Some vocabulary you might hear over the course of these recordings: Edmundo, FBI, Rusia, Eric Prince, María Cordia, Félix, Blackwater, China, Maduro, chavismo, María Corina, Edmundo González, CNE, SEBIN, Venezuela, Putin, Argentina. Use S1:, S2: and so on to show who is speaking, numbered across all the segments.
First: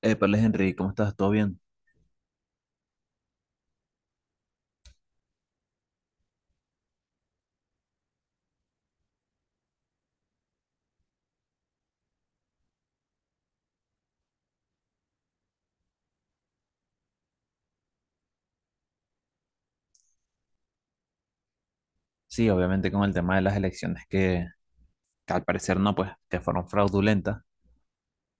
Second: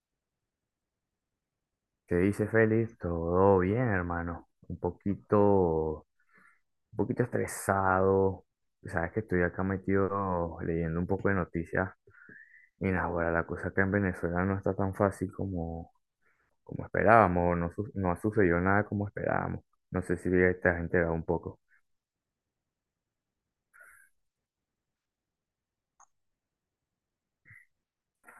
S1: Épales, Henry, ¿cómo estás? ¿Todo bien?
S2: ¿Qué dice Félix? Todo bien, hermano. Un poquito estresado. Sabes que estoy acá metido leyendo un poco de noticias. Y nada, bueno la cosa acá en Venezuela no está tan fácil como esperábamos. No, no ha sucedido nada como esperábamos. No sé si te has enterado un poco.
S1: Sí, obviamente con el tema de las elecciones que al parecer no, pues, que fueron fraudulentas.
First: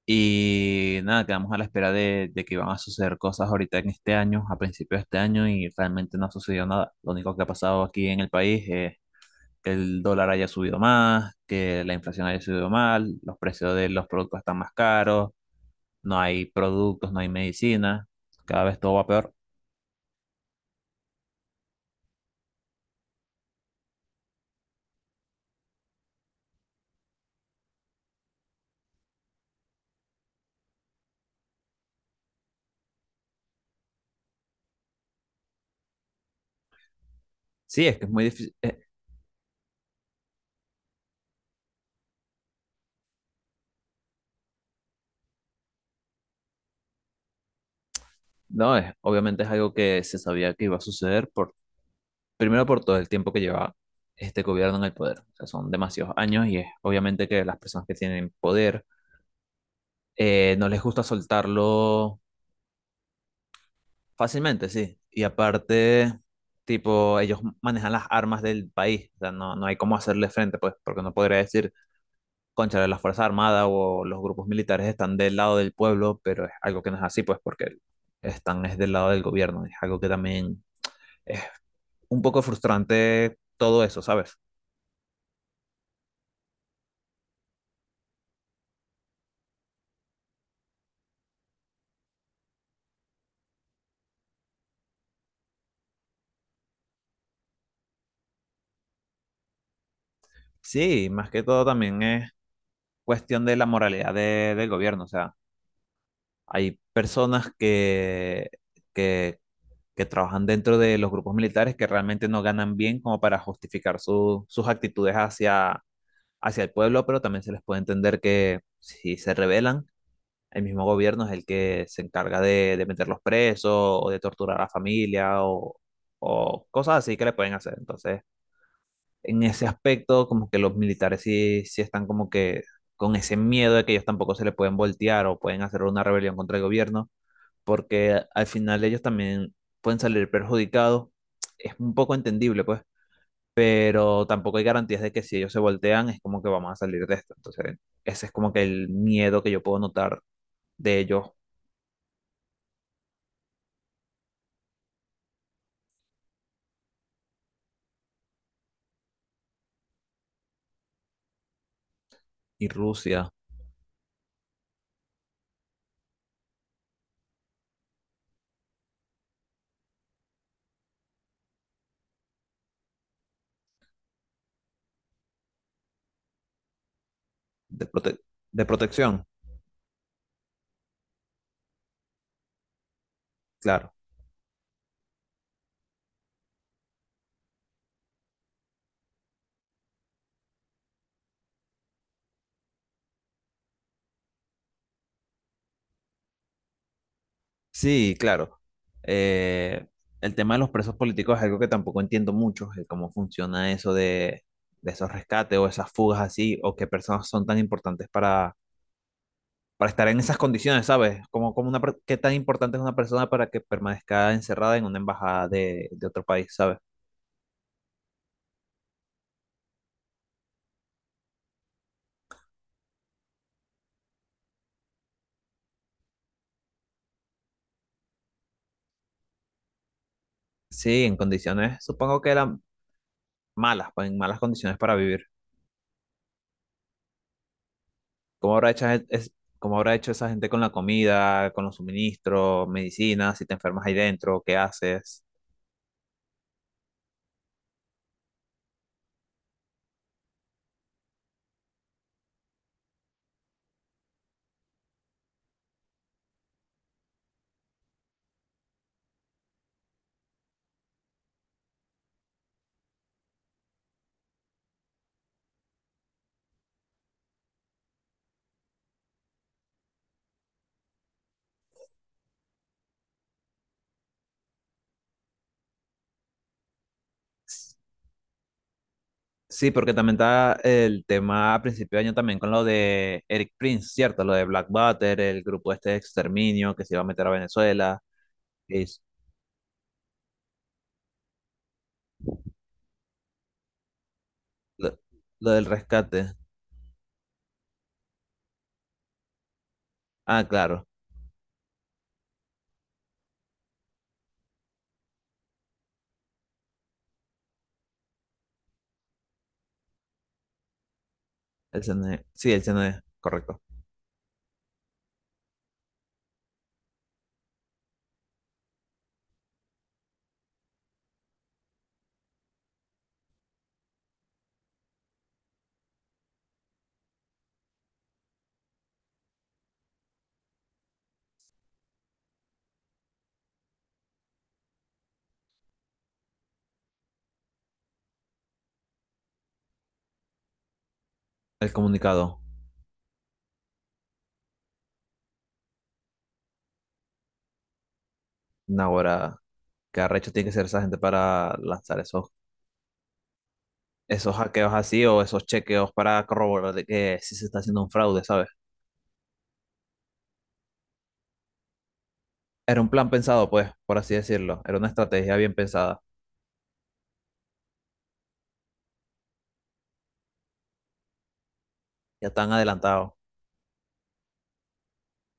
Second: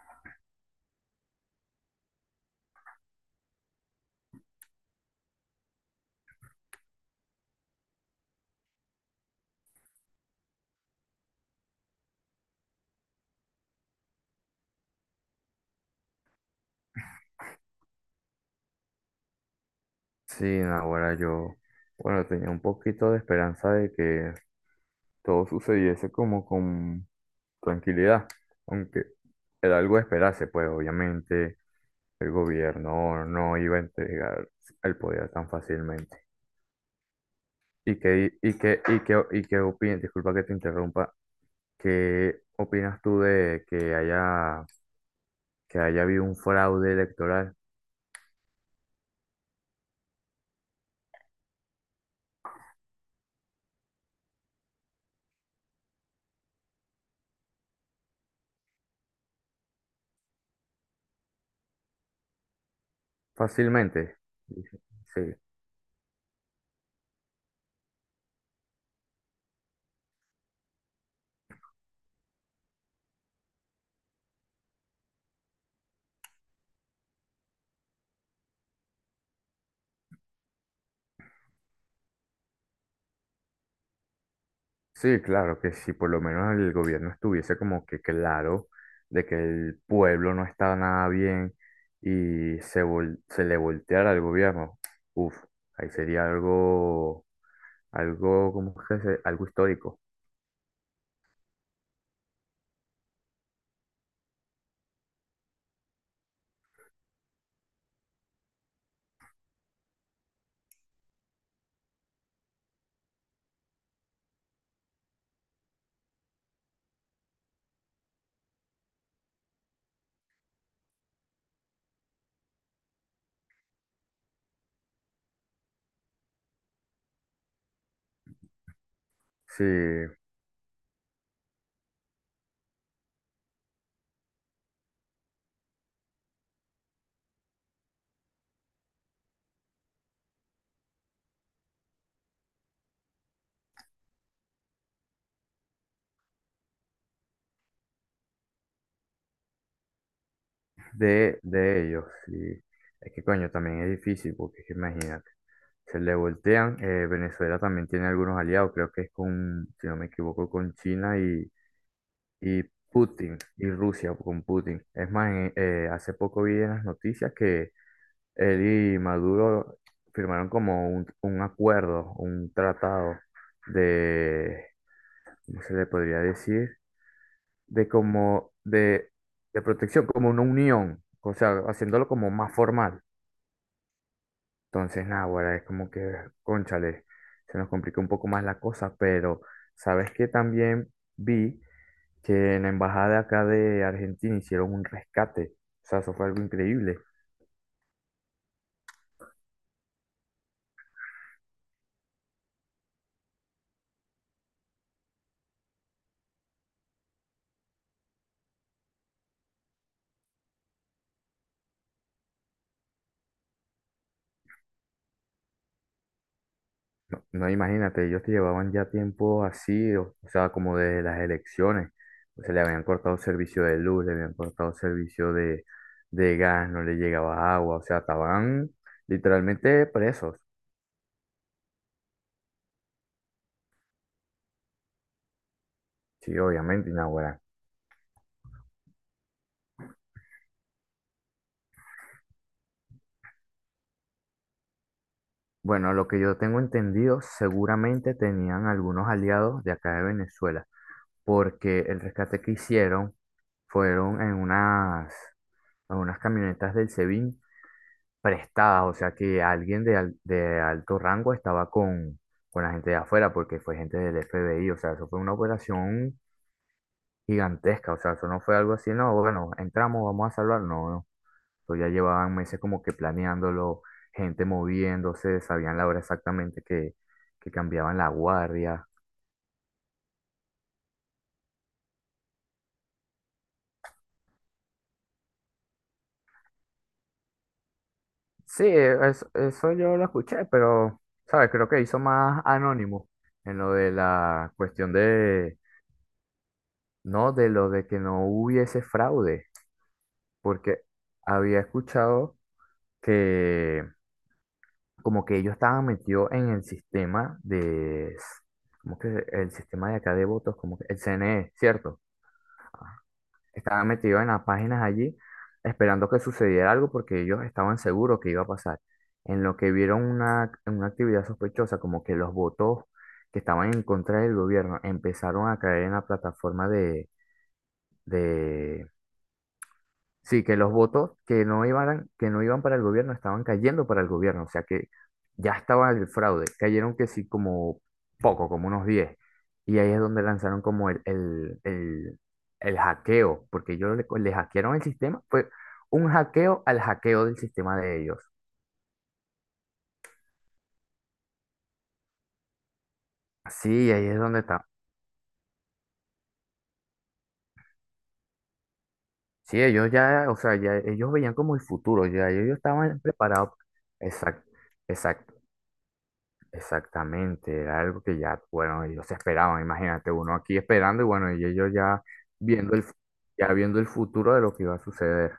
S1: Y nada, quedamos a la espera de que iban a suceder cosas ahorita en este año, a principios de este año, y realmente no ha sucedido nada. Lo único que ha pasado aquí en el país es que el dólar haya subido más, que la inflación haya subido mal, los precios de los productos están más caros, no hay productos, no hay medicina, cada vez todo va peor.
S2: Sí, nada bueno yo, bueno, tenía un poquito de esperanza de que todo sucediese como con tranquilidad, aunque era algo de esperarse, pues obviamente el gobierno no iba a entregar el poder tan fácilmente.
S1: Sí, es
S2: ¿Y
S1: que es muy
S2: qué,
S1: difícil.
S2: y qué, y qué, y qué opinas? Disculpa que te interrumpa. ¿Qué opinas tú de que haya habido un fraude electoral
S1: No, es, obviamente es algo que se sabía que iba a suceder por. Primero por todo el tiempo que lleva este gobierno en el poder. O sea, son demasiados años y es obviamente que las personas que tienen poder no les gusta soltarlo
S2: fácilmente?
S1: fácilmente, sí. Y
S2: Sí.
S1: aparte, tipo, ellos manejan las armas del país. O sea, no hay cómo hacerle frente, pues, porque no podría decir, concha, las Fuerzas Armadas o los grupos militares están del lado del pueblo, pero es algo que no es así, pues, porque están es del lado del gobierno. Es algo que también es un poco frustrante todo eso, ¿sabes?
S2: Sí, claro que si por lo menos el gobierno estuviese como que claro de que el pueblo no está nada bien y se le volteara al gobierno, uff, ahí sería ¿cómo es Algo histórico.
S1: Sí, más que todo también es cuestión de la moralidad de- del gobierno. O sea, hay personas que, que trabajan dentro de los grupos militares que realmente no ganan bien como para justificar su- sus actitudes hacia, hacia el pueblo, pero también se les puede entender que si se rebelan, el mismo gobierno es el que se encarga de meterlos presos o de torturar a la familia o cosas así que le pueden hacer. Entonces, en
S2: Sí,
S1: ese aspecto, como que los militares sí, sí están como que con ese miedo de que ellos tampoco se le pueden voltear o pueden hacer una rebelión contra el gobierno, porque al final ellos también pueden salir perjudicados. Es un poco entendible, pues, pero tampoco hay garantías de que si ellos se voltean es como que vamos a salir de esto. Entonces, ese es como que el miedo que yo puedo notar de ellos
S2: de ellos, sí. Es que coño, también es difícil porque es que imagínate, se le voltean, Venezuela también tiene algunos aliados, creo que es con, si no me equivoco, con China y
S1: y Rusia
S2: Putin, y Rusia con Putin. Es más, hace poco vi en las noticias que él y Maduro firmaron como un acuerdo, un tratado de, ¿cómo se le podría decir?
S1: de
S2: De
S1: prote-
S2: como,
S1: de
S2: de,
S1: protección,
S2: de protección, como una unión, o sea, haciéndolo como más formal.
S1: claro.
S2: Entonces, nada, ahora es como que, cónchale, se nos complica un poco más la cosa, pero sabes que también vi que en la embajada acá de Argentina hicieron un rescate. O sea, eso fue algo increíble.
S1: Sí, claro. Eh, el tema de los presos políticos es algo que tampoco entiendo mucho, el cómo funciona eso de esos rescates o esas fugas así, o qué personas son tan importantes para estar en esas condiciones, ¿sabes? Como, como una, per- qué tan importante es una persona para que permanezca encerrada en una embajada de otro país, ¿sabes?
S2: No, no, imagínate, ellos te llevaban ya tiempo así, o sea, como de las elecciones. O sea, le habían cortado servicio de luz, le habían cortado servicio de gas, no le llegaba agua, o sea, estaban literalmente presos.
S1: Sí, en condiciones, supongo que eran malas, pues, en malas condiciones para vivir.
S2: Sí, obviamente, Inaugurán.
S1: ¿Cómo habrá hecho, es- cómo habrá hecho esa gente con la comida, con los suministros, medicinas, si te enfermas ahí dentro, qué haces?
S2: Bueno, lo que yo tengo entendido, seguramente tenían algunos aliados de acá de Venezuela, porque el rescate que hicieron fueron en unas camionetas del SEBIN prestadas, o sea que alguien de alto rango estaba con la gente de afuera, porque fue gente del FBI, o sea, eso fue una operación gigantesca, o sea, eso no fue algo así, no, bueno, entramos, vamos a salvar, no, no, eso ya llevaban meses como que planeándolo, gente moviéndose, sabían la hora exactamente que cambiaban la guardia.
S1: Sí, porque también está el tema a principio de año también con lo de Eric Prince, ¿cierto? Lo de Blackwater, el grupo este de exterminio que se iba a meter a Venezuela,
S2: Sí,
S1: y
S2: eso yo lo escuché, pero, ¿sabes? Creo que hizo más anónimo en lo de la cuestión
S1: lo, lo
S2: de
S1: del rescate.
S2: no, de lo de que no hubiese fraude,
S1: Ah,
S2: porque
S1: claro,
S2: había escuchado que como que ellos estaban metidos en el sistema de, como que el sistema de acá de votos, como que el CNE,
S1: el
S2: ¿cierto?
S1: CNE. Sí, el CNE, correcto.
S2: Estaban metidos en las páginas allí esperando que sucediera algo porque ellos estaban seguros que iba a pasar. En lo que vieron una actividad sospechosa, como que los votos que estaban en contra del gobierno empezaron a caer en la plataforma de sí, que los votos que no iban para el gobierno estaban cayendo para el gobierno, o sea que ya estaba el fraude, cayeron que sí como poco, como unos 10. Y ahí es donde lanzaron como
S1: El comunicado.
S2: el hackeo, porque ellos le hackearon el sistema, fue un hackeo al hackeo del sistema de ellos.
S1: Ahora, qué arrecho tiene que ser esa gente para lanzar esos,
S2: Sí, ahí es
S1: esos
S2: donde está.
S1: hackeos así o esos chequeos para corroborar de que sí se está haciendo un fraude, ¿sabes?
S2: Sí, ellos ya, o sea, ya ellos veían como el futuro, ya ellos
S1: Era un
S2: estaban
S1: plan pensado,
S2: preparados.
S1: pues, por así decirlo. Era una
S2: Exacto,
S1: estrategia bien pensada.
S2: exactamente, era algo que ya, bueno, ellos esperaban, imagínate, uno aquí esperando y bueno, y ellos ya
S1: Ya están
S2: viendo
S1: adelantados.
S2: ya viendo el futuro de lo que iba a suceder.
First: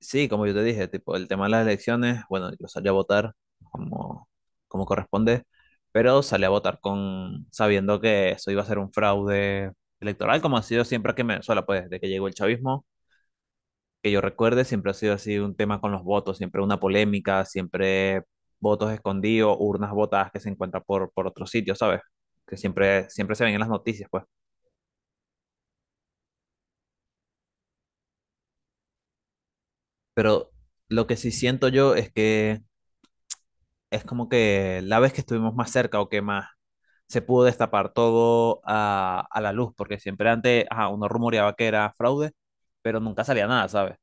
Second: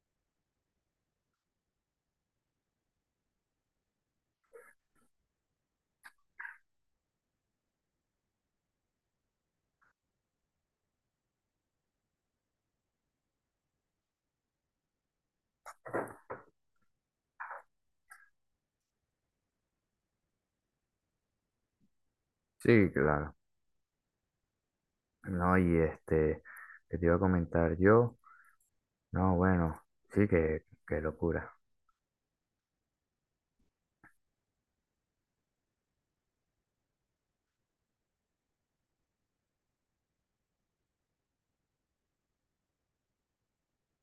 S1: Sí, como yo te dije, tipo, el tema de las elecciones, bueno, yo salí a votar como, como corresponde, pero salí a votar con sabiendo que eso iba a ser un fraude electoral, como ha sido siempre aquí en Venezuela, pues desde que llegó el chavismo, que yo recuerde, siempre ha sido así un tema con los votos, siempre una polémica, siempre votos escondidos, urnas votadas que se encuentran por otros sitios, ¿sabes? Que
S2: Sí,
S1: siempre, siempre
S2: claro.
S1: se ven en las noticias, pues.
S2: No, y este, que te iba a comentar yo, no, bueno, sí,
S1: Pero
S2: que, qué
S1: lo que sí
S2: locura.
S1: siento yo es que es como que la vez que estuvimos más cerca o que más se pudo destapar todo a la luz, porque siempre antes ajá, uno rumoreaba que era fraude, pero nunca salía nada, ¿sabes?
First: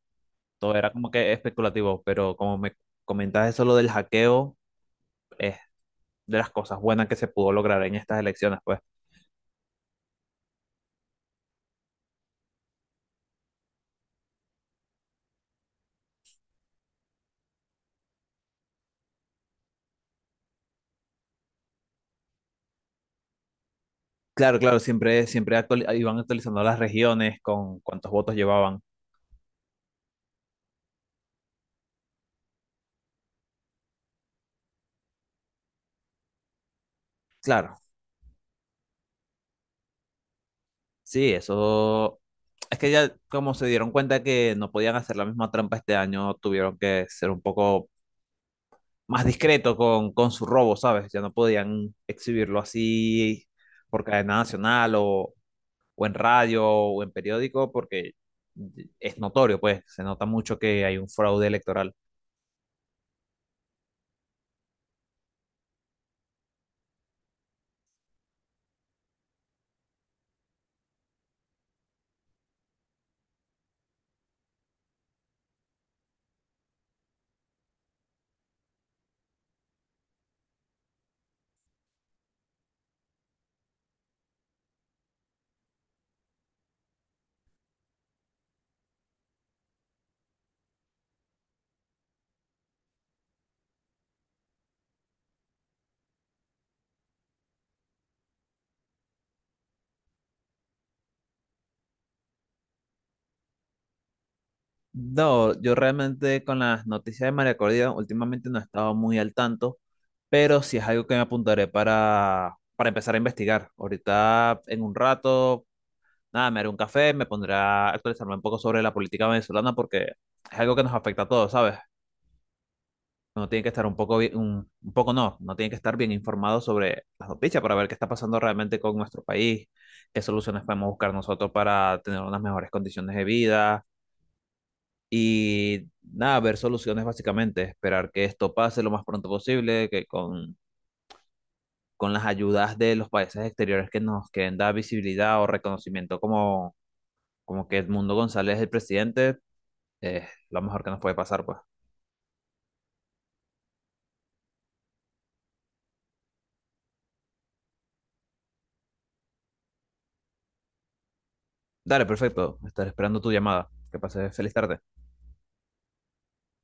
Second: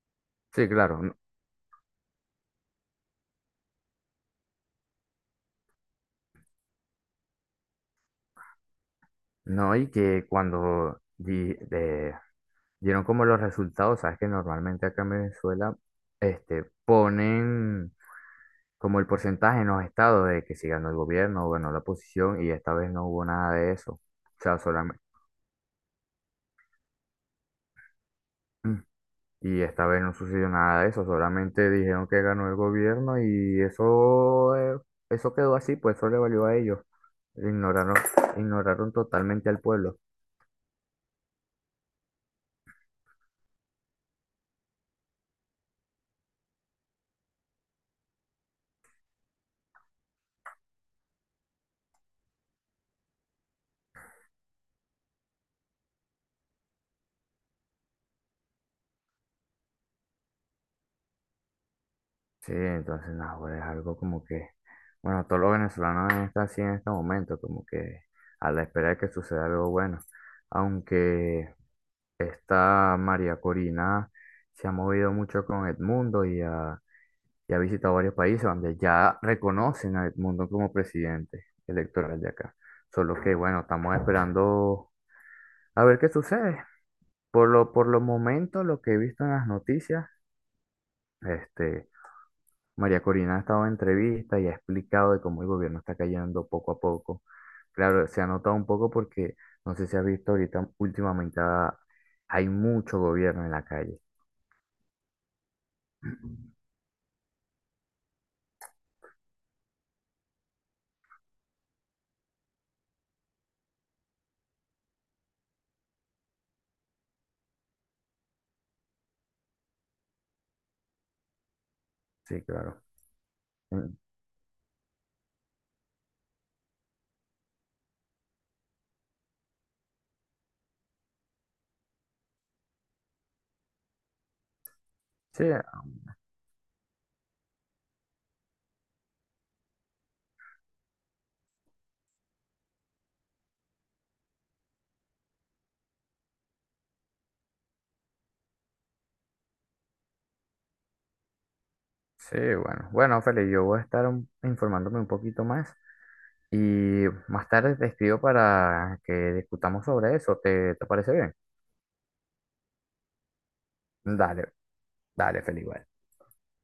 S2: Sí,
S1: Todo era
S2: claro,
S1: como que especulativo, pero como me comentas eso lo del hackeo, es de las cosas buenas que se pudo lograr en estas elecciones, pues.
S2: no, y que cuando dieron como los resultados, sabes que normalmente acá en Venezuela, este, ponen como el porcentaje en los estados de que si ganó el gobierno o ganó la oposición y esta vez no hubo nada de eso. O sea,
S1: Claro, claro,
S2: solamente...
S1: siempre, siempre actuali- iban actualizando las regiones con cuántos votos llevaban.
S2: Y esta vez no sucedió nada de eso, solamente dijeron que ganó el gobierno y eso, eso quedó así, pues eso le valió a ellos.
S1: Claro,
S2: Ignoraron, ignoraron totalmente al pueblo.
S1: sí, eso. Es que ya como se dieron cuenta que no podían hacer la misma trampa este año, tuvieron que ser un poco más discretos con su robo, ¿sabes? Ya no podían exhibirlo así por cadena nacional o en radio o en periódico porque es notorio, pues se nota mucho que hay un fraude electoral.
S2: Sí, entonces, no, pues, es algo como que, bueno, todos los venezolanos están así en este momento, como que a la espera de que suceda algo bueno. Aunque esta María Corina se ha movido mucho con Edmundo y ha visitado varios países donde ya reconocen a Edmundo como presidente electoral de acá. Solo que, bueno, estamos esperando a ver qué sucede. Por lo momento, lo que he visto en las noticias, este, María Corina ha estado en entrevistas y ha explicado de cómo el gobierno está cayendo poco a poco. Claro, se ha notado un poco porque no sé si has visto ahorita últimamente hay mucho gobierno en la calle.
S1: No, yo realmente con las noticias de María Cordia últimamente no he estado muy al tanto, pero sí es algo que me apuntaré para empezar a investigar. Ahorita en un rato, nada, me haré un café, me pondré a actualizarme un poco sobre la política venezolana porque es algo que nos afecta a todos, ¿sabes?
S2: Sí, claro.
S1: Uno tiene que estar
S2: Mm,
S1: un poco bien, un poco no, no tiene que estar bien informado sobre las noticias para ver qué está pasando realmente con nuestro país, qué soluciones podemos buscar nosotros para tener unas mejores condiciones de vida
S2: sí,
S1: y nada, ver soluciones básicamente, esperar que esto pase lo más pronto posible, que con las ayudas de los países exteriores que nos quieren dar visibilidad o reconocimiento como, como que Edmundo González es el presidente, es lo mejor que nos puede pasar, pues.
S2: sí, bueno. Bueno, Feli, yo voy a estar informándome un poquito más y más tarde te escribo para que discutamos sobre eso. ¿Te, te parece bien?
S1: Dale, perfecto. Estaré esperando tu llamada. Que pases feliz
S2: Dale,
S1: tarde.
S2: dale, Feli, vale.